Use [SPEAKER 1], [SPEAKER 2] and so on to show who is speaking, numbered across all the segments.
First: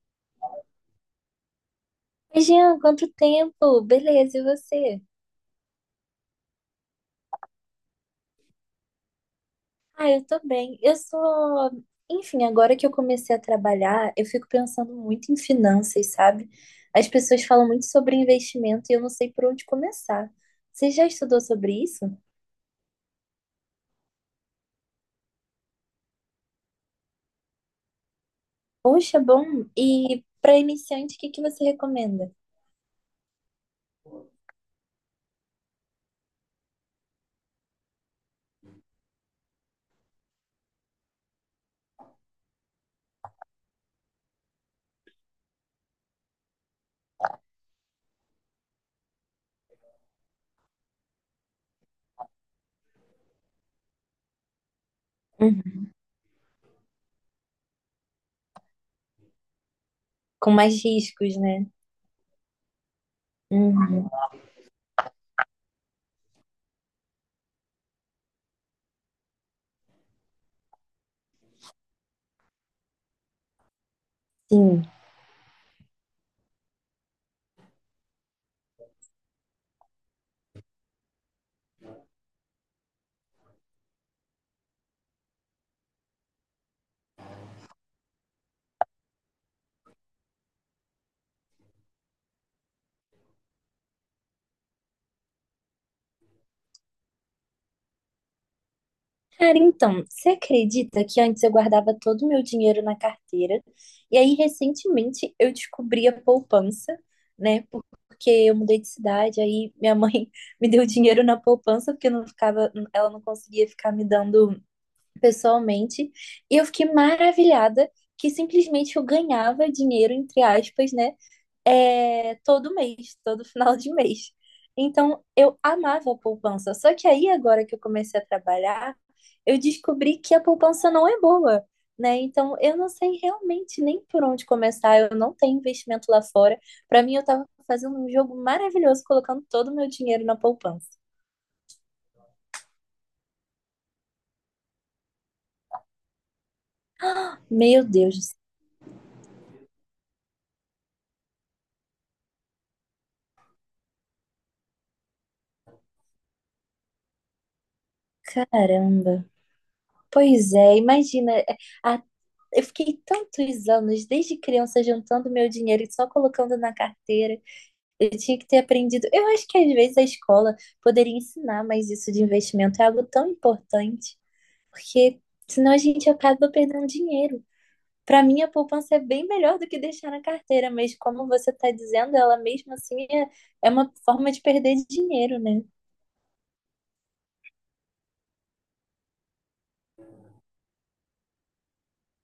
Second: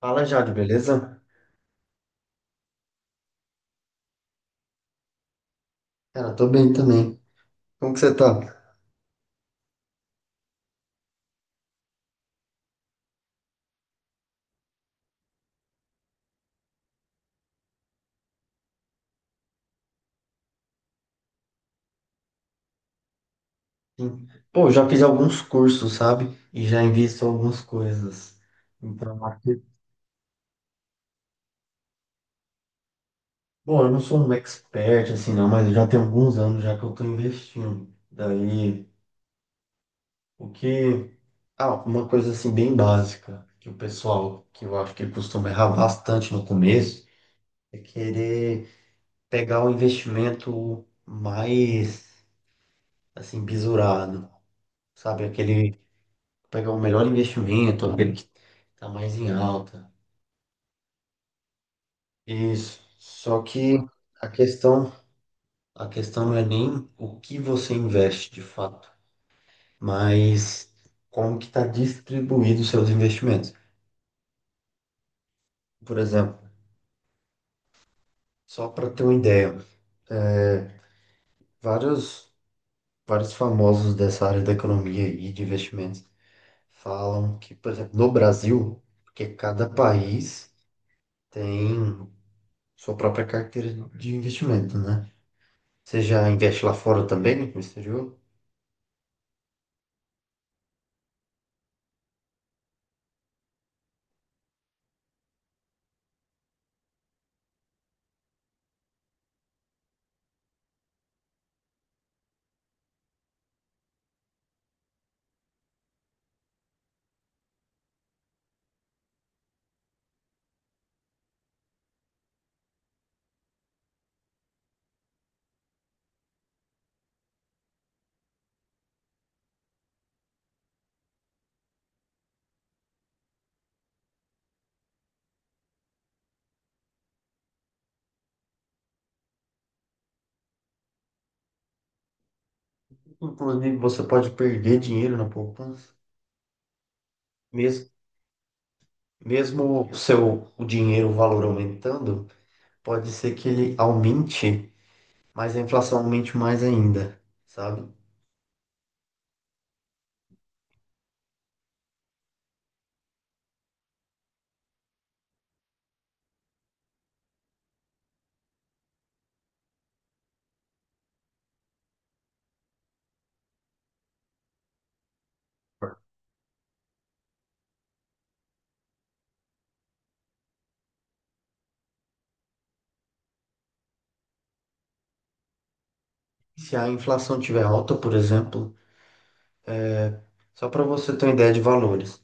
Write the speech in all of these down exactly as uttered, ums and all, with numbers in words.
[SPEAKER 1] Fala, Jade, beleza?
[SPEAKER 2] Oi, Jean, quanto tempo? Beleza, e você?
[SPEAKER 1] Cara, tô bem também. Como que você tá?
[SPEAKER 2] Ah, eu tô bem. Eu sou. Enfim, agora que eu comecei a trabalhar, eu fico pensando muito em finanças, sabe? As pessoas falam muito sobre investimento e eu não sei por onde começar. Você já estudou sobre isso?
[SPEAKER 1] Sim. Pô, eu já fiz alguns cursos, sabe? E já invisto algumas coisas.
[SPEAKER 2] Poxa,
[SPEAKER 1] Então, aqui...
[SPEAKER 2] bom. E para iniciante, o que que você recomenda?
[SPEAKER 1] Bom, eu não sou um expert, assim, não, mas eu já tenho alguns anos já que eu tô investindo. Daí, o que... Ah, uma coisa, assim, bem básica, que o pessoal, que eu acho que costuma errar bastante no começo, é querer pegar o investimento mais, assim, bisurado. Sabe, aquele
[SPEAKER 2] Uhum.
[SPEAKER 1] pegar o melhor investimento, aquele que está mais em alta.
[SPEAKER 2] Com mais riscos, né?
[SPEAKER 1] Isso. Só que
[SPEAKER 2] Uhum.
[SPEAKER 1] a questão, a questão não é nem o que você investe de fato, mas como que está distribuído os seus investimentos.
[SPEAKER 2] Sim.
[SPEAKER 1] Por exemplo, só para ter uma ideia, vários, vários famosos dessa área da economia e de investimentos falam que, por exemplo, no Brasil, porque cada país tem sua própria carteira de investimento, né? Você já investe lá fora também, no exterior?
[SPEAKER 2] Cara, então, você acredita que antes eu guardava todo o meu dinheiro na carteira? E aí, recentemente, eu descobri a poupança, né? Porque eu mudei de cidade, aí minha mãe me deu dinheiro na poupança, porque eu não ficava, ela não conseguia ficar me dando pessoalmente. E eu fiquei maravilhada que simplesmente eu ganhava dinheiro, entre aspas, né? É, todo mês, todo final de mês. Então, eu amava a poupança. Só que aí, agora que eu comecei a trabalhar, eu descobri que a poupança não é boa, né? Então, eu não sei realmente nem por onde começar. Eu não tenho investimento lá fora. Para mim, eu tava fazendo um jogo maravilhoso, colocando todo o meu dinheiro na poupança.
[SPEAKER 1] Inclusive, você pode perder dinheiro na poupança.
[SPEAKER 2] Meu
[SPEAKER 1] Mesmo,
[SPEAKER 2] Deus, do
[SPEAKER 1] mesmo o seu o dinheiro, o valor aumentando, pode ser que ele aumente, mas a inflação aumente mais ainda, sabe?
[SPEAKER 2] céu, caramba. Pois é, imagina. é, a- Eu fiquei tantos anos, desde criança, juntando meu dinheiro e só colocando na carteira. Eu tinha que ter aprendido. Eu acho que às vezes a escola poderia ensinar mais isso de investimento. É algo tão importante, porque senão a gente acaba perdendo dinheiro. Para mim, a poupança é bem melhor do que deixar na carteira, mas como você está dizendo, ela mesmo assim é, é uma forma de perder dinheiro, né?
[SPEAKER 1] Se a inflação tiver alta, por exemplo, só para você ter uma ideia de valores.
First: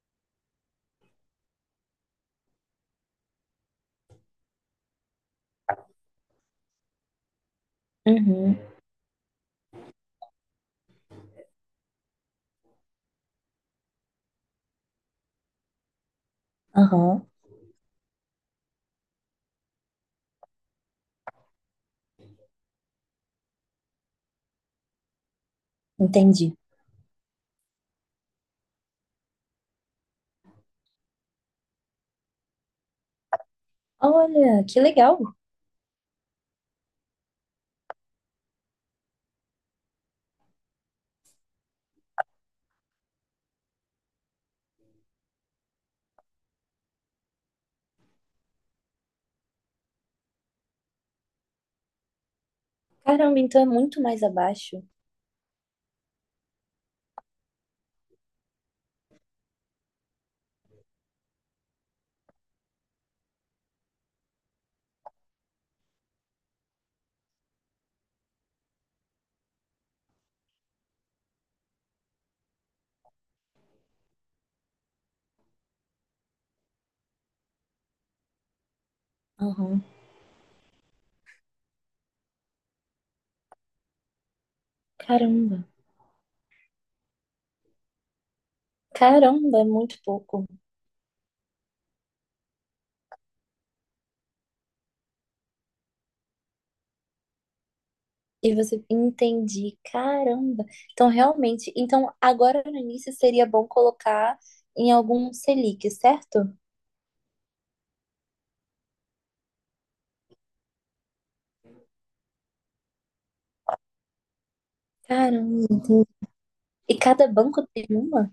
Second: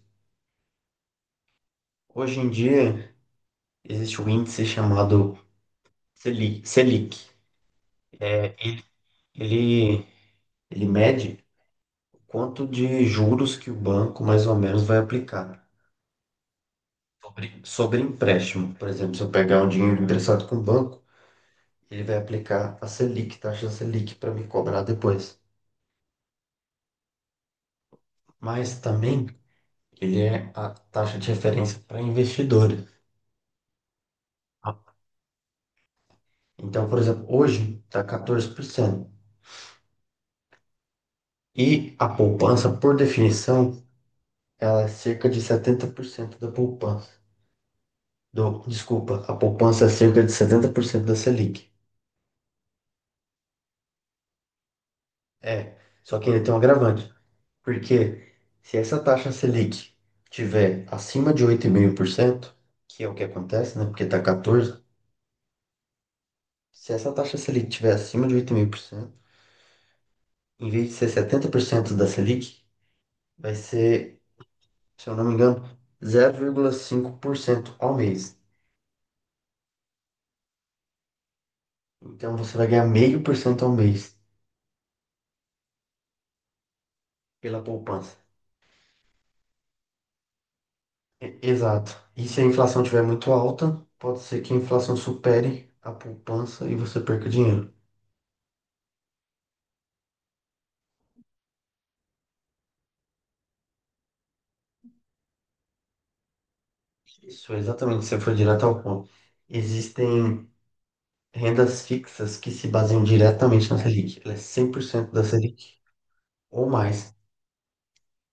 [SPEAKER 1] Hoje em dia, existe um índice chamado selic Selic. É,
[SPEAKER 2] Uhum,
[SPEAKER 1] ele, ele, ele mede o quanto de juros que o banco mais ou menos vai aplicar.
[SPEAKER 2] aham,
[SPEAKER 1] Sobre, sobre empréstimo, por exemplo, se eu pegar um dinheiro emprestado com o banco, ele vai aplicar a Selic, taxa Selic, para me cobrar depois.
[SPEAKER 2] entendi.
[SPEAKER 1] Mas também ele é a taxa de referência para investidores.
[SPEAKER 2] Olha, que legal.
[SPEAKER 1] Então, por exemplo, hoje está quatorze por cento. E a poupança, por definição, ela é cerca de setenta por cento da poupança. Do, desculpa, a poupança é cerca de setenta por cento da Selic.
[SPEAKER 2] Caramba, então é muito mais abaixo.
[SPEAKER 1] É, só que ele tem um agravante. Porque se essa taxa Selic tiver acima de oito vírgula cinco por cento, que é o que acontece, né? Porque tá quatorze por cento, se essa taxa Selic tiver acima de oito vírgula cinco por cento, em vez de ser setenta por cento da Selic, vai ser, se eu não me engano, zero vírgula cinco por cento ao mês.
[SPEAKER 2] Aham,
[SPEAKER 1] Então você vai ganhar meio por cento ao mês
[SPEAKER 2] caramba.
[SPEAKER 1] pela poupança.
[SPEAKER 2] Caramba, é muito pouco.
[SPEAKER 1] E- Exato. E se a inflação estiver muito alta, pode ser que a inflação supere a poupança e você perca dinheiro.
[SPEAKER 2] E você entendi, caramba. Então, realmente, então agora no início seria bom colocar em algum Selic, certo?
[SPEAKER 1] Isso, exatamente, você foi direto ao ponto. Existem rendas fixas que se baseiam diretamente na Selic. Ela é cem por cento da
[SPEAKER 2] Caramba,
[SPEAKER 1] Selic
[SPEAKER 2] entendi.
[SPEAKER 1] ou
[SPEAKER 2] E
[SPEAKER 1] mais.
[SPEAKER 2] cada banco tem uma?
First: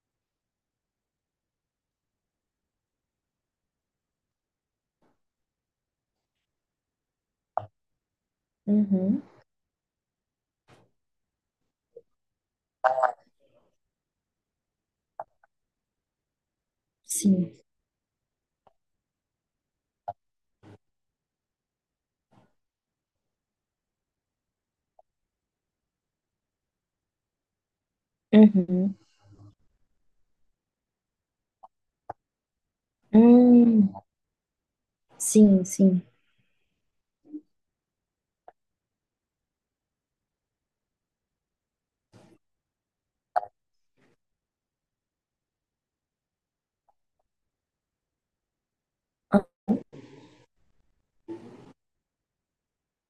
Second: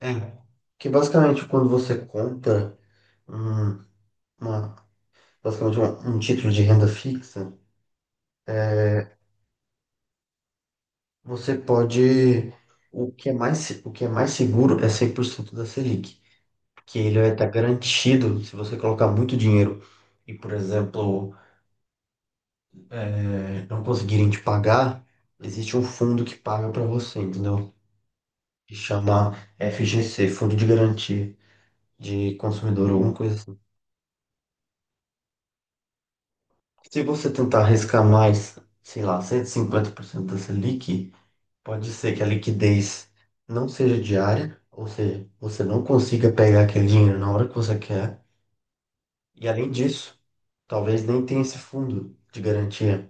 [SPEAKER 1] É. Que basicamente, quando você compra um, uma, basicamente um, um título de renda fixa,
[SPEAKER 2] Uhum,
[SPEAKER 1] você pode. O que é mais, se- o que é mais seguro é cem por cento da Selic, que ele vai estar
[SPEAKER 2] sim.
[SPEAKER 1] garantido se você colocar muito dinheiro e, por exemplo, eh, não conseguirem te pagar, existe um fundo que paga para você, entendeu? Que
[SPEAKER 2] Uhum.
[SPEAKER 1] chama F G C, Fundo de Garantia de Consumidor, alguma coisa assim.
[SPEAKER 2] Hum, sim, sim.
[SPEAKER 1] Se você tentar arriscar mais, sei lá, cento e cinquenta por cento da Selic, pode ser que a liquidez não seja diária, ou seja, você não consiga pegar aquele dinheiro na hora que você quer.
[SPEAKER 2] Ah,
[SPEAKER 1] E além disso, talvez nem tenha esse fundo de garantia.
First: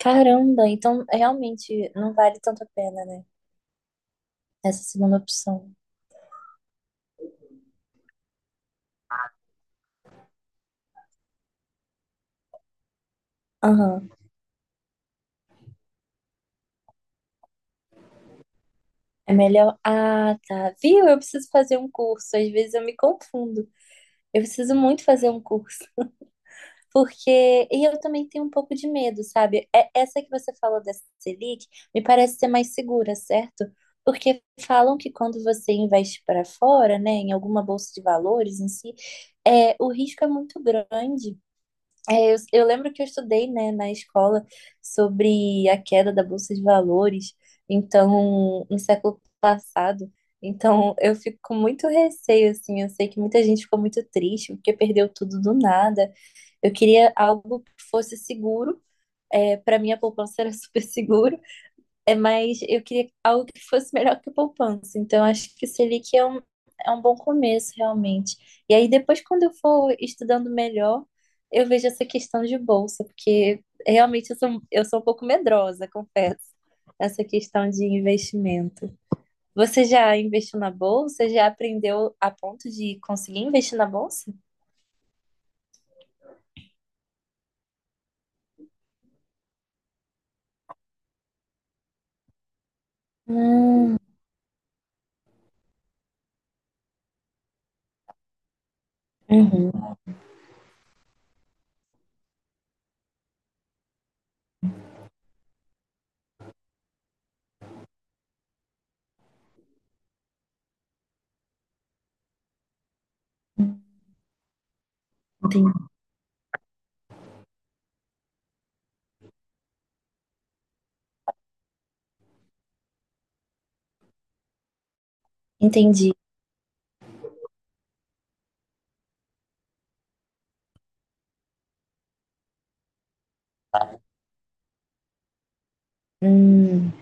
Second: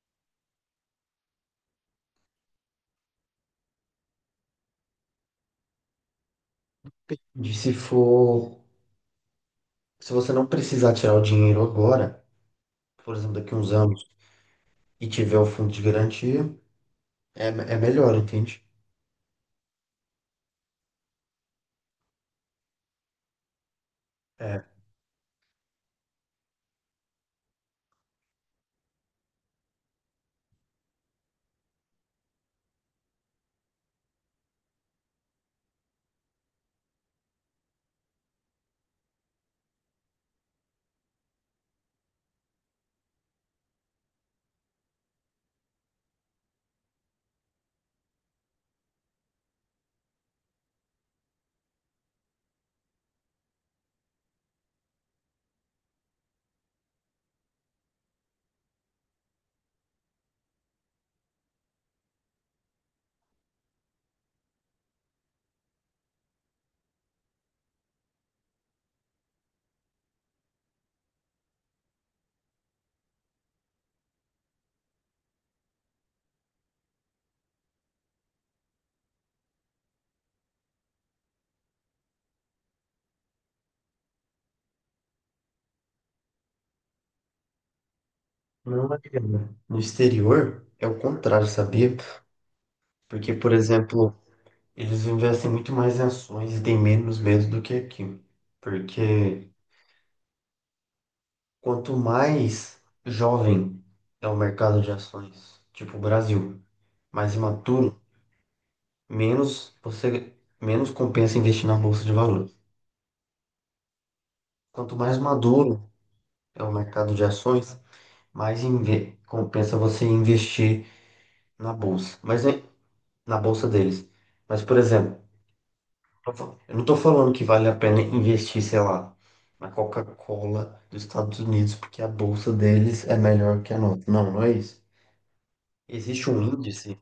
[SPEAKER 2] caramba, então realmente não vale tanto a pena, né? Essa segunda opção.
[SPEAKER 1] De Se for, se você não precisar tirar o dinheiro agora, por exemplo, daqui a uns anos,
[SPEAKER 2] Aham.
[SPEAKER 1] e tiver o fundo de garantia, é, é melhor, entende?
[SPEAKER 2] É melhor. Ah, tá. Viu? Eu preciso fazer um curso. Às vezes eu me confundo. Eu
[SPEAKER 1] É,
[SPEAKER 2] preciso muito fazer um curso. Porque, e eu também tenho um pouco de medo, sabe? É- Essa que você falou dessa Selic me parece ser mais segura, certo? Porque falam que quando você investe para fora, né, em alguma bolsa de valores em si, é, o risco é muito grande. É, eu, eu lembro que eu estudei, né, na escola sobre a queda da bolsa de valores, então, no século passado. Então, eu fico com muito receio, assim. Eu sei que muita gente ficou muito triste porque perdeu tudo do nada. Eu queria algo que fosse seguro. É, para mim, a poupança era super seguro, é, mas eu queria algo que fosse melhor que a poupança. Então, acho que o Selic é um, é um bom começo, realmente. E aí, depois, quando eu for estudando melhor, eu vejo essa questão de bolsa, porque realmente eu sou, eu sou um pouco medrosa, confesso, essa questão de investimento. Você já investiu na bolsa? Já aprendeu a ponto de conseguir investir na bolsa?
[SPEAKER 1] não, Mariana. No exterior é o contrário, sabia? Porque, por
[SPEAKER 2] Hum,
[SPEAKER 1] exemplo, eles investem muito mais em ações e têm menos medo do que aqui. Porque
[SPEAKER 2] uhum,
[SPEAKER 1] quanto mais jovem é o mercado de ações, tipo o Brasil, mais imaturo, menos você menos compensa investir na bolsa de valores. Quanto mais maduro
[SPEAKER 2] entendi.
[SPEAKER 1] é o mercado de ações, mais inve- compensa você investir na bolsa, mas é na bolsa deles. Mas, por exemplo,
[SPEAKER 2] Entendi.
[SPEAKER 1] Não tô- eu não tô falando que vale a pena investir, sei lá, na Coca-Cola dos Estados Unidos, porque a bolsa deles é melhor que a nossa. Não, não é isso. Existe um
[SPEAKER 2] Hum,
[SPEAKER 1] índice,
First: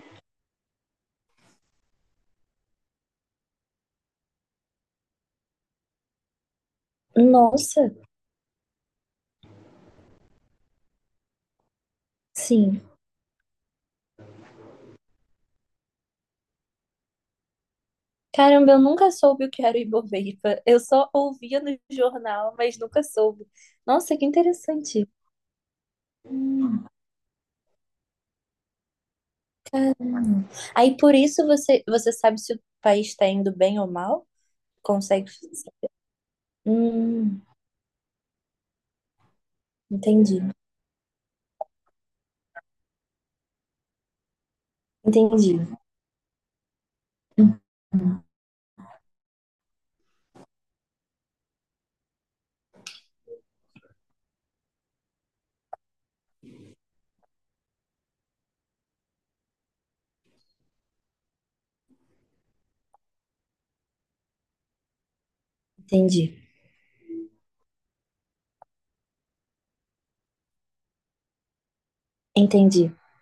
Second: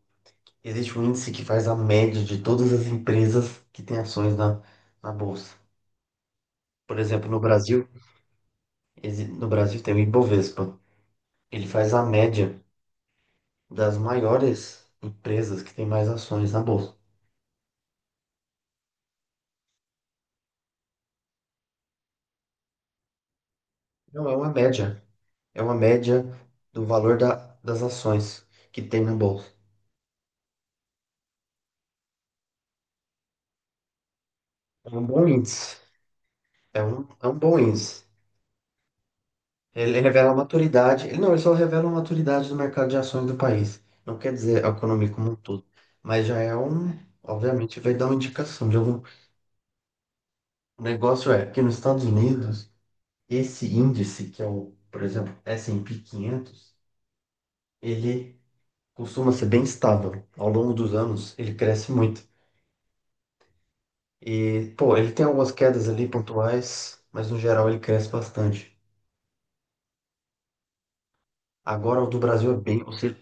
[SPEAKER 1] existe um índice que faz a média de todas as empresas que têm ações na, na bolsa. Por exemplo, no Brasil,
[SPEAKER 2] nossa,
[SPEAKER 1] exi- no Brasil tem o Ibovespa. Ele faz a média
[SPEAKER 2] sim.
[SPEAKER 1] das maiores empresas que têm mais ações na bolsa.
[SPEAKER 2] Caramba, eu nunca soube o que era o Ibovespa. Eu só ouvia no jornal, mas nunca soube. Nossa, que
[SPEAKER 1] Não, é uma média.
[SPEAKER 2] interessante.
[SPEAKER 1] É uma média
[SPEAKER 2] Hum,
[SPEAKER 1] do valor da- das ações que tem na bolsa.
[SPEAKER 2] caramba. Aí por isso você, você sabe se o país está indo bem ou mal?
[SPEAKER 1] É um bom
[SPEAKER 2] Consegue?
[SPEAKER 1] índice. É um, é um
[SPEAKER 2] Hum,
[SPEAKER 1] bom índice. Ele revela a
[SPEAKER 2] entendi.
[SPEAKER 1] maturidade. Ele, não, ele só revela a maturidade do mercado de ações do país. Não quer dizer a economia como um
[SPEAKER 2] Entendi.
[SPEAKER 1] todo. Mas já é um.
[SPEAKER 2] Hum,
[SPEAKER 1] Obviamente, vai dar uma indicação de algum. O negócio é que nos Estados Unidos, esse índice, que é o, por exemplo, esse e pê quinhentos, ele costuma ser bem estável. Ao longo dos anos, ele cresce muito. E, pô, ele tem algumas quedas ali
[SPEAKER 2] Entendi.
[SPEAKER 1] pontuais, mas no geral ele cresce bastante. Agora, o do Brasil é bem.
[SPEAKER 2] Entendi.
[SPEAKER 1] oscila-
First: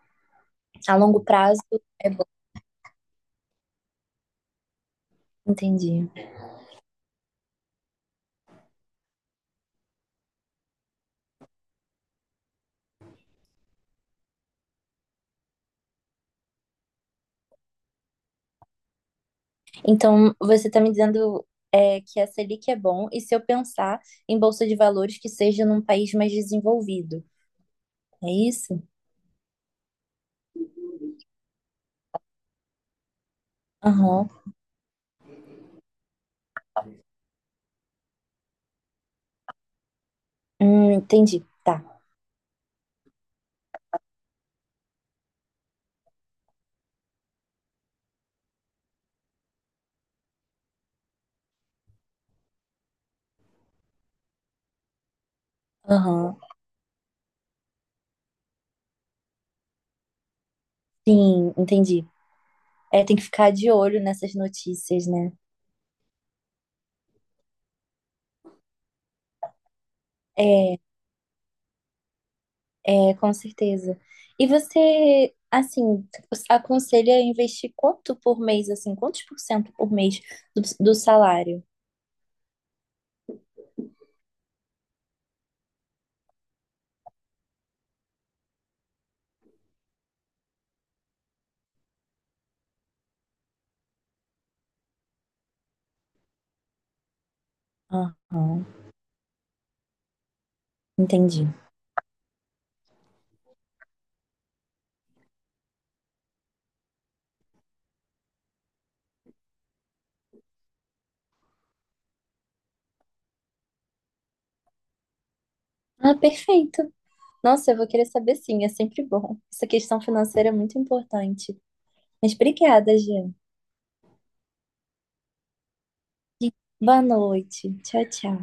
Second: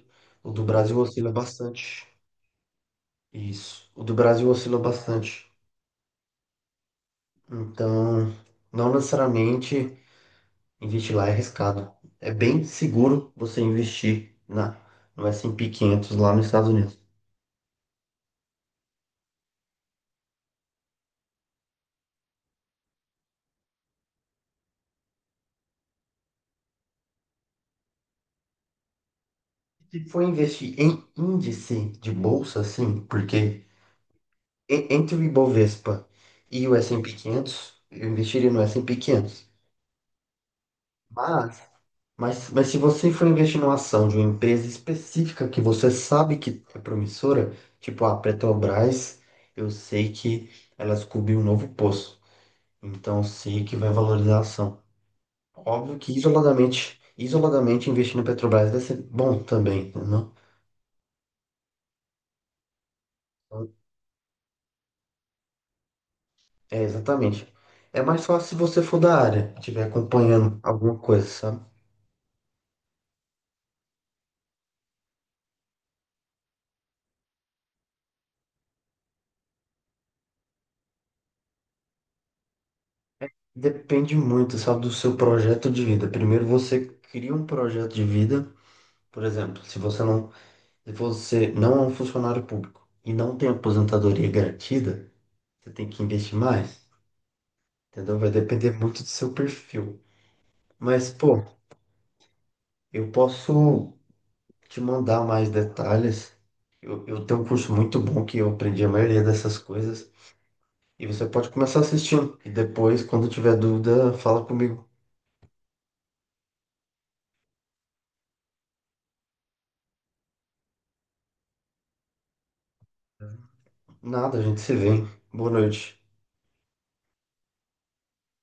[SPEAKER 1] o do
[SPEAKER 2] A
[SPEAKER 1] Brasil
[SPEAKER 2] longo
[SPEAKER 1] oscila
[SPEAKER 2] prazo
[SPEAKER 1] bastante.
[SPEAKER 2] é bom.
[SPEAKER 1] Isso. O do Brasil oscila bastante.
[SPEAKER 2] Entendi.
[SPEAKER 1] Então, não necessariamente investir lá é arriscado. É bem seguro você investir na, no S and P quinhentos lá nos Estados Unidos.
[SPEAKER 2] Então, você está me dizendo é, que a Selic é bom, e se eu pensar em bolsa de valores que seja num país mais desenvolvido, é isso?
[SPEAKER 1] Se for investir em índice de bolsa, sim, porque
[SPEAKER 2] Aham.
[SPEAKER 1] e- entre o Ibovespa e o esse e pê quinhentos, eu investiria no S and P quinhentos.
[SPEAKER 2] Hum, entendi.
[SPEAKER 1] Mas,
[SPEAKER 2] Tá.
[SPEAKER 1] Mas, mas se você for investir numa ação de uma empresa específica que você sabe que é promissora, tipo a Petrobras, eu sei que ela descobriu um novo poço, então eu sei que vai valorizar a ação. Óbvio que
[SPEAKER 2] Aham.
[SPEAKER 1] isoladamente, isoladamente investir na Petrobras vai ser bom também, entendeu?
[SPEAKER 2] Sim, entendi. É, tem que ficar de olho nessas notícias, né?
[SPEAKER 1] É, exatamente. É mais fácil se você for da área, estiver acompanhando alguma coisa, sabe?
[SPEAKER 2] É, é, com certeza. E você, assim, aconselha a investir quanto por mês, assim, quantos por cento por mês do, do salário?
[SPEAKER 1] Depende muito, sabe, do seu projeto de vida. Primeiro você cria um projeto de vida, por exemplo, se você não se você não é um funcionário público e não tem aposentadoria garantida, você tem que investir mais, entendeu? Vai
[SPEAKER 2] Aham,
[SPEAKER 1] depender muito do seu perfil. Mas, pô,
[SPEAKER 2] entendi.
[SPEAKER 1] eu posso te mandar mais detalhes. Eu, eu tenho um curso muito bom que eu aprendi a maioria dessas coisas. E você pode começar assistindo. E depois, quando tiver dúvida, fala comigo.
[SPEAKER 2] Ah, perfeito. Nossa, eu vou querer saber sim, é sempre bom. Essa questão financeira é muito importante. Mas obrigada, Jean.
[SPEAKER 1] Nada, a gente se vê, hein? Boa noite.
[SPEAKER 2] Boa noite. Tchau, tchau.